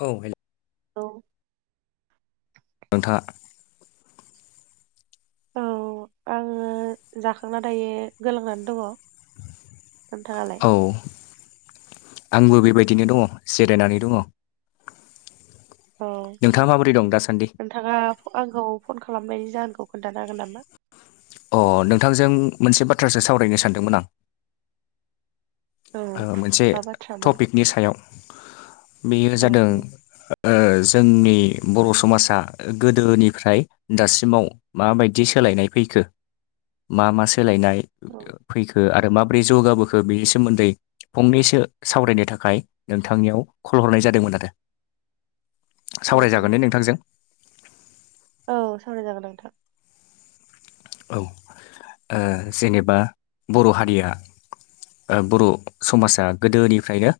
औे बेनो औ नोंथांङा औ आङो जाखांना दायो गोलांनानै दङ नोंथांङाङाल औ आंबो बेबायदिनो दङ जिरायनानै दङ [inaudible] औ नोंथाङा माबोरै दं दासान्दि नोंथाङा आंखौ फन खालामनायनि जाहोनखौ खोन्थानो हागोन नामा अ नोंथांजों मोनसे बाथ्रासो सावरायनो सानदोंमोन आं औ मोनसे मा बाथ्रामोन टपिकनि सायाव बेयो औ जादों औ जोंनि बर' समाजा गोदोनिफ्राय दासिमाव माबायदि सोलायनाय फैखो मा मा सोलायनाय औ फैखो आरो माबोरै जौगाबोखो बेनि सोमोन्दै फंनैसो सावरायनो थाखाय नोंथांनियाव कल हरनाय जादोंमोन आरो औ औ सावरायजागोन ने नोंथांजों औ सावराय जागोन नोंथां औ जेनेबा बर' हारिया बर' समाजा गोदोनिफ्रायनो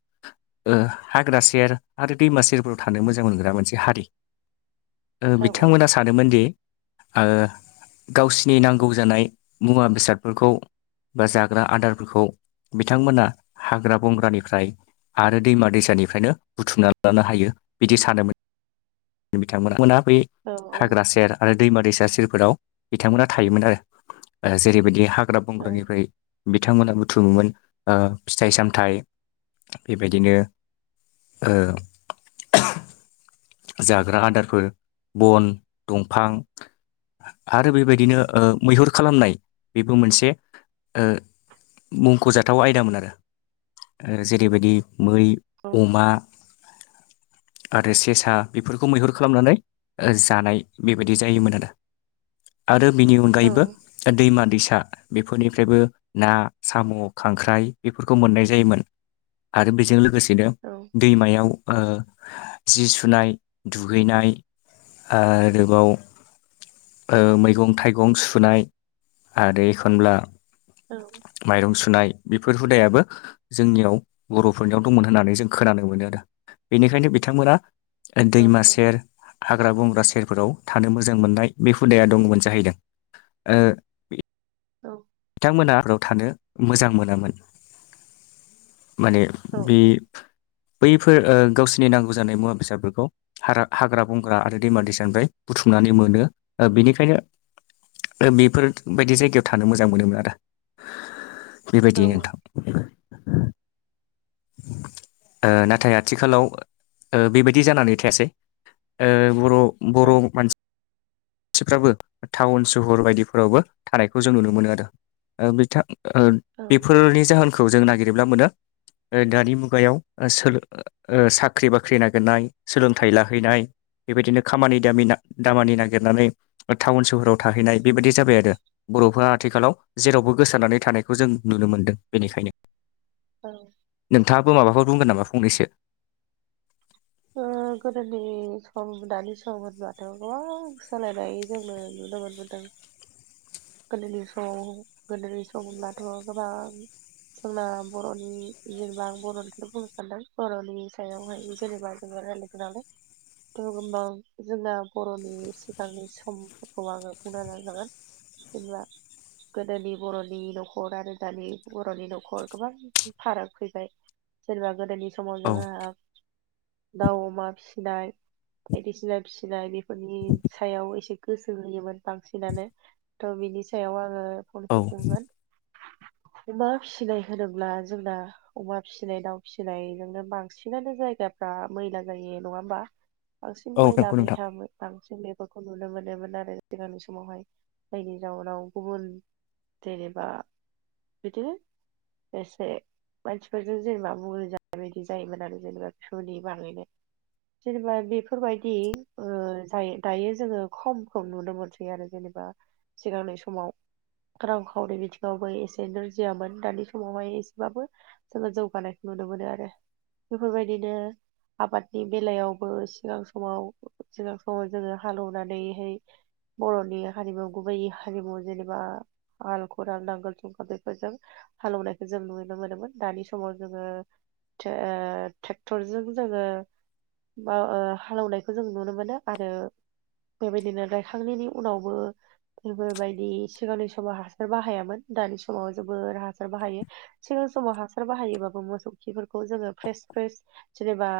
हाग्रा सेर आरो दैमा सेरफोराव थानो मोजां मोनग्रा मोनसे हारि औ औ बिथांमोना सानोन दि गावसिनि नि नांगौ जानाय मुवा बेसादफोरखौ बा जाग्रा आदारफोरखौ बिथांमोना हाग्रा बंग्रानिफ्राय आरो दैमा दैसानिफ्रायनो बुथुमना लानो हायो बिदि सानोमोन बिथांमोना बै औ हाग्रा सेर आरो दैमा दैसा सेरफोराव बिथांमोना थायोमोन आरो जेरैबायदि हाग्रा औ बंग्रानिफ्राय बिथांमोना बुथुमोमोन फिथाइ सामथाइ बेबायदिनो ओ। जाग्रा आदारफोर बन दंफां आरो बेबायदिनो मैहुर खालामनाय बेबो मोनसे मुंख'जाथाव आयदामोन आरो जेरैबायदि मै औ अमा आरो सेसा बेफोरखौ मैहुर खालामनानै जानाय बेबायदि जायोमोन आरो आरो बिनि अनगायैबो दैमा दैसा बेफोरनिफ्रायबो ना साम' खांख्राइ बेफोरखौ मोननाय जायोमोन। आरो बेजों लोगोसेनो औ। दैमायाव जि सुनाय दुगैनाय आरोबाव मैगं थाइगं सुनाय आरो एखनब्ला औ। माइरं सुनाय बेफोर हुदायाबो जोंनियाव बर'फोरनियाव दंमोन होननानै जों खोनानो मोनो आरो बेनिखायनो बिथांमोना दैमा सेर हाग्रा बंग्रा सेरफोराव थानो मोजां मोननाय बे हुदाया दंमोन जाहैदों। औ। बिथांमोना आरोाव थानो मोजां मोनामोन माने बे बैफोर गावसोरनि नांगौ जानाय मुवा बेसाफोरखौ ह हाग्रा बंग्रा आरो दैमा दैसानिफ्राय बुथुमनानै मोनो बेनिखायनो बेफोरबायदि जायगायाव थानो मोजां मोजां मोनोमोन आरो औ बेबायदि नोंथां। नाथाय आथिखालाव बेबायदि जानानै थायासै बर' औ बर' मानसि खाथिफ्राबो टाउन सहर बायदिफोरावबो थानायखौ जों नुनो मोनो आरो बिथां। बेफोरनि जाहोनखौ जों नागिरोब्ला मोनो दानि मुगायाव स साख्रि बाख्रि नागिरनाय सोलोंथाइ लाहैनाय बेबायदिनो खामानि दामि दामानि नागिरनानै टाउन सोहराव थाहैनाय बेबायदि जाबाय आरो बर'फ्रा आथिखालाव जेरावबो गोसारनानै थानायखौ जों नुनो मोनदों बेनिखायनो औ। नोंथाङाबो माबाफोर द बुंगोन नामा फनैसो गोदोनि सम दानि सम होनबाथ' गोबां सोलायनाय जोंनो नुनो मोनबोदों। गोरलैनि सम गोरलैै समब्लाथ' गोबां जोंना बर'नि जेनेबा आं बर'निखौनो बुंनो सानदों बर'नि सायावहाय जेनेबा लोगो नालाय गोबां जोंना बर'नि सिगांनि समफोरखौ आङो बुंनो नाजागोन। जेब्ला गोदोनि बर'नि न'खर आरो दानि बर'नि न'खर गोबां फाराग फैबाय सोरेनोबा गोदोनि समाव औ जोंहा दाउ अमा फिसिनाय बायदिसिना फिसिनाय बेफोरनि सायाव एसे गोसो होयोमोन बांसिनानो थ' बिनि सायाव आङो फन औ सो खुंगोन। अमा फिसिनाय होनोब्ला जोंना अमा फिसिनाय दाउ फिसिनायजोंनो बांसिनानो जायगा। बा मैला जायो नङा होमबा? बांसिन औ मैला नंगौ नोंथां बायथामो। बांसिन बेफोरखौ नुनो मोनोमोन आरो सिगांनि समावहाय जायनि जाउनाव गुबुन देनबा बिदिनो एसे मानसिफोरजों जेनेबा बुं जानाय बायदि जायोमोन आरो जेनेबा सलिबाङैनो जेनेबा बेफोरबायदि जायो दायो जोङो खमखौ नुनो मोनसै आरो जेनेबा सिगांनि समाव रां खावरि बिथिङावबो एसे नोरजियामोन दानि समावहाय एसेबाबो जोङो जौगानायखौ नुनो मोनो आरो बेफोरबायदिनो आबादनि बेलायावबो सिगां समाव सिगां समाव जोङो हालेवनानैहाय बर'नि हारिमु गुबैयै हारिमु जेनेबा हाल खदाल नांगोल जुंगाल बेफोरजों हालेवनायखौ जों नुनो मोनोमोन दानि समाव जोङो ट्रेक्टरजों जोङो हालौनायखौ जों नुनो मोनो आरो बेबायदिनो गायखांनायनि उनावबो बेफोरबायदि सिगांनि समाव हासार बाहायामोन दानि समाव जोबोर हासार बाहायो सिगां समाव हासार बाहायोबाबो मोसौ खिफोरखौ जोङो फ्रेस फ्रेस जेनेबा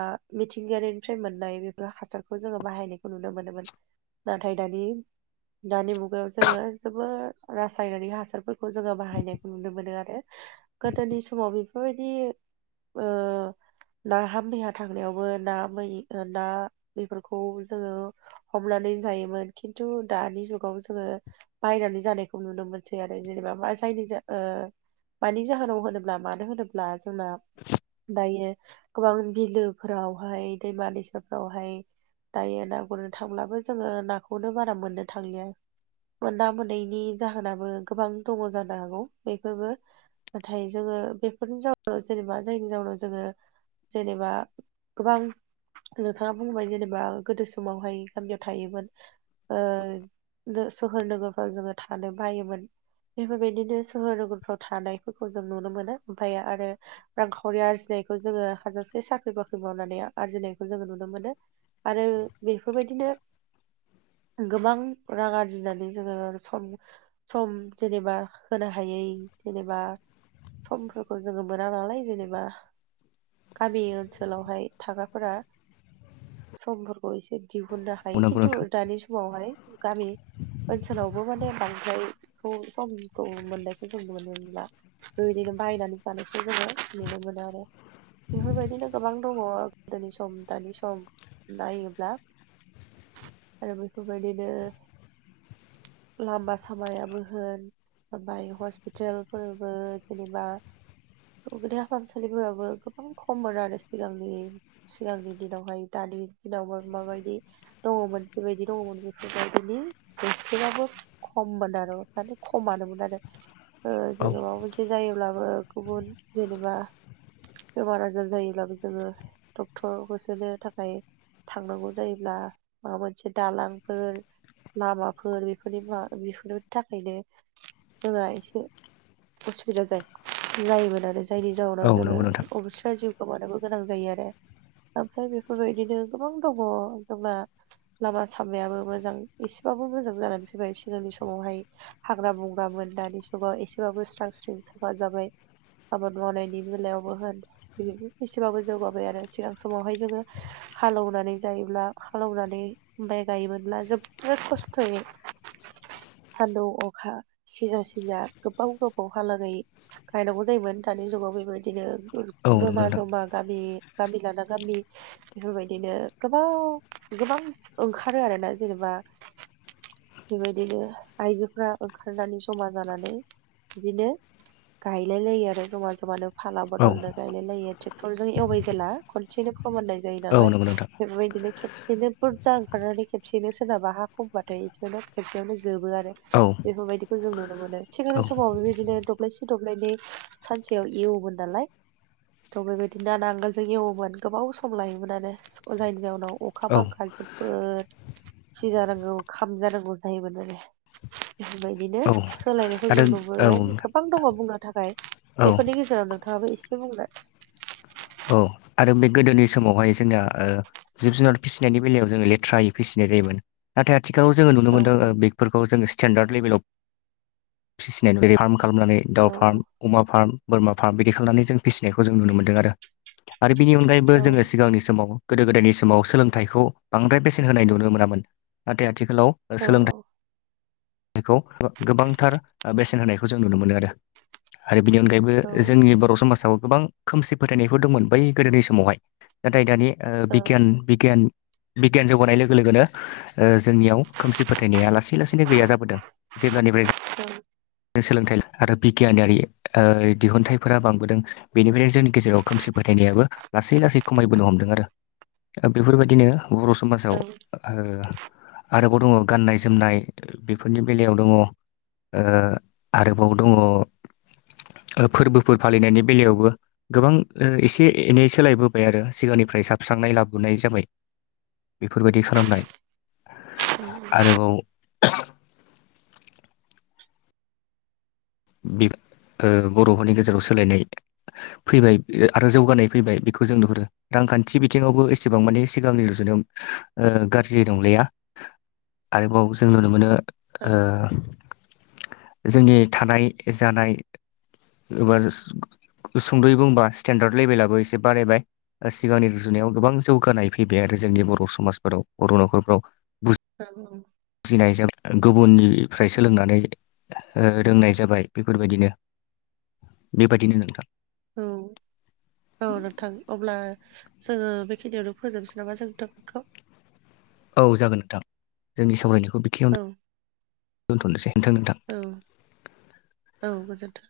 मिथिंगायारिनिफ्राय मोननाय बेफोर हासारखौ जोङो बाहायनायखौ नुनो मोनोमोन नाथाय दानि दानि मुगायाव जोङो जोबोर रासायनारिक हासारफोरखौ जोङो बाहायनायखौ नुनो मोनो आरो गोदोनि समाव बेफोरबायदि ना हा मैहा थांनायावबो ना मै ना बेफोरखौ जोङो हमनानै जायोमोन खिन्थु दानि जुगाव जोङो बायनानै जानायखौ नुनो मोनसै आरो जेनेबा मा जायनि मानि जाहोनाव होनोब्ला मानो होनोब्ला जोंना दायो गोबां बिलोफोरावहाय दैमा-दैसाफोरावहाय दायो ना गुरनो थांब्लाबो जोङो नाखौनो बारा मोननो थांलिया ना मोनैनि जाहोनाबो गोबां दङ जानो हागौ बेफोरबो नाथाय जोङो बेफोरनि जाउनाव जेनेबा जायनि जाउनाव जोङो जेनेबा गोबां नोंथाङा बुंबाय जेनेबा गोदो समावहाय गामियाव थायोमोन सोहोर नोगोरफ्राव जोङो थानो बायोमोन बेफोरबायदिनो सोहोर नोगोरफ्राव थानायफोरखौ जों नुनो मोनो ओमफ्राय आरो रांखावरि आरजिनायखौ जोङो हाजासे साख्रि बाख्रि मावनानै आरजिनायखौ जोङो नुनो मोनो आरो बेफोरबायदिनो गोबां रां आरजिनानै जोङो सम सम जेनेबा होनो हायै जेनेबा समफोरखौ जोङो मोना नालाय जेनेबा गामि ओनसोलावहाय थाग्राफोरा समफोरखौ एसे दिहुननो औ हायो नंगौ खिन्थु नोंथां दानि समावहाय गामि ओनसोलावबो माने बांद्रायखौ समखौ मोननायखौ जों नुनो मोनला ओरैनो बायनानै जानायखौ जोङो नुनो मोनो आरो बेफोरबायदिनो गोबां दङ गोदोनि सम दानि सम नायोब्ला आरो बेफोरबायदिनो लामा सामायाबो होन ओमफाय हस्पितेलफोरबो जेनेबा [unintelligible] देहा फाहामसालिफोराबो गोबां खममोन आरो सिगांनि सिगांनि दिनावहाय दानि दिनाव माबायदि दङमोन जि बायदि दङमोन बेफोरबादिनो एसेबाबो खममोन आरो माने खमानोमोन आरो औ जोङो माबा मोनसे जायोब्लाबो गुबुन जेनेबा बेमार आजार जायोब्लाबो जोङो डक्टर होसोनो थाखाय थांनांगौ जायोब्ला माबा मोनसे दालांफोर लामाफोर बेफोरनि मा बेफोरनि थाखायनो जोंहा एसे उसुबिदा जायो जायोमोन आरो जायनि औ जाउनाव जोङो। नंगौ नोंथां अबेस्रा जिउ गोमानोबो गोनां जायो आरो ओमफ्राय बेफोरबायदिनो गोबां दङ जोंना। लामा सामायाबो मोजां एसेबाबो मोजां जानानै फैबाय सिगांनि समावहाय हाग्रा बंग्रामोन दानि जुगाव एसेबाबो स्रां स्रिं साफा जाबाय। आबाद मावनायनि बेलायावबो होन बिनो एसेबाबो जौगाबाय आरो सिगां समावहाय जोङो। हाले एवनानै जायोब्ला हालौ एवनानै माइ गायोमोनब्ला जोबोद खस्थ'यै सानदुं अखा सिजा सिजा गोबाव गोबावहालागै। गायनांगौ जायोमोन दानि जुगाव बेबायदिनो औ नंगौ जमा नोंथां जमा गामि। गामि लाना गामि। बेफोरबायदिनो गोबाव गोबां ओंखारो आरोना जेनेबा बेबायदिनो आइजोफ ओंखारनानै जमा जानानै बिदिनो गायलाय लायो आरो जमा जमानो फाला औ बदलद गायलायलायो ट्रेक्टरजों एवबाय जेला खनसेनो फोमोन जायो औ नालाय नंगौ नोंथां बेफोरबायदिनोे खेबसेनो बुरजा ओंखारनानै खेबसेनो सोरनाबा हा खमबाथाय एसेयावनो खेबसेयावनो जोबो आरो औ बेफोरबायदिखौ जों नुनो मोनो सिगांनि औ समाव बेबायदिनो दब्लायसे दब्लायनै सानसेयाव एव वोमोन नालाय थ' बेबायदिनो नांगोलजों एवोमोन गोबाव सम लायोमोनानो जायनि जाहोनाव अखा औ बांखा जोबोद सि जानांगौ खाम जानांगौ जायोमोन आरो बेफोरबायदिनो औ सोलायनायखौ आरो जों नुबोाय औ गोबां दङ बुंनो थाखाय औ बेफोरनि गेजेरावनो नोंथाङाबो एसे बुंलाय औ आरो बे गोदोनि समावहाय जोंना जिब जुनार फिसिनायनि बेलायाव जोङो लेथ्रायै फिसिनाय जायोमोन नाथाय आथिखालाव जोङो नुनो औ मोनदों औ फोरखौ जोङो स्टेेनडार्द लेभेलाव फिसिनानै बेै फार्म खालामनानै औ दाउ फार्म अमा फार्म बोरमा फार्म बिदि खालामनानै जों फिसिनायखौ जों नुनो मोनदों आरो आरो बिनि अनगायैबो जोङो सिगांनि समाव गोदो गोदायनि समाव सोलोंथाइखौ बांद्राय बेसेन होनाय नुनो मोनामोन नाथाय आथिखालाव औ सोलोंथाइ खौ गोबांथार बेसेन होनायखौ जों नुनो मोनो आरो आरो बिनि अनगायैबो औ जोंनि बर' समाजाव गोबां खोमसि फोथायनायफोर दंमोन बै गोदोनि समावहाय नाथाय दानि औ बिगियान बिगियान बिगियान जौगानाय लोगो लोगोनो ओ जोंनियाव खोमसि फोथायनाया लासै लासैनो गैया जाबोदों जेब्लानिफ्राय सोलोंथाइ आरो बिगियानारि दिहुनथाइफोरा बांबोदों बेनिफ्रायनो जोंनि गेजेराव खोमसि फोथायनायाबो लासै लासै खमायबोनो हमदों आरो दा बेफोरबायदिनो बर' समाजाव औ आरोबाव दङ गाननाय जोमनाय बेफोरनि बेलायाव दङ ओ आरोबाव दङ ओ फोरबोफोर फालिनायनि बेलायावबो गोबां एसे एनै सोलायबोबाय आरो सिगांनिफ्राय साबस्रांनाय लाबोनाय जाबाय बेफोरबायदि खालामनाय [inaudible] गोबाव बर' फोरनि गेजेराव सोलायनाय फैबाय आरो जौगानाय फैबाय बेखौ जों नुहुरो रांखान्थि बिथिङावबो एसेबां मानि सिगांनि रुजुनायाव गाज्रि नंलिया आरोबाव जों नुनो मोनो जोंनि थानाय जानाय एबा [unintelligible] सुंदयै बुंबा स्टेेनडार्द लेभेलाबो एसे बारायबाय सिगांनि रुजुनायाव गोबां जौगानाय फैबाय आरो जोंनि बर' समाजफोराव बर' न'खरफ्राव मा बुङो बुजिनायजों गुबुननिफ्राय सोलोंनानै ओ रोंनाय जाबाय बेफोरबायदिनो बेबायदिनो नोंथां। उम औ नोंथां अब्ला जोङो बेखिनियावनो फोजोबनोसै नामा जोंनि टपिकखौ? औ जागोन नोंथां जोंनि सावरायनायखौ बेखियावनो औ दोन्थ'नोसै नोंथां नोंथां उम औ गोजोनथों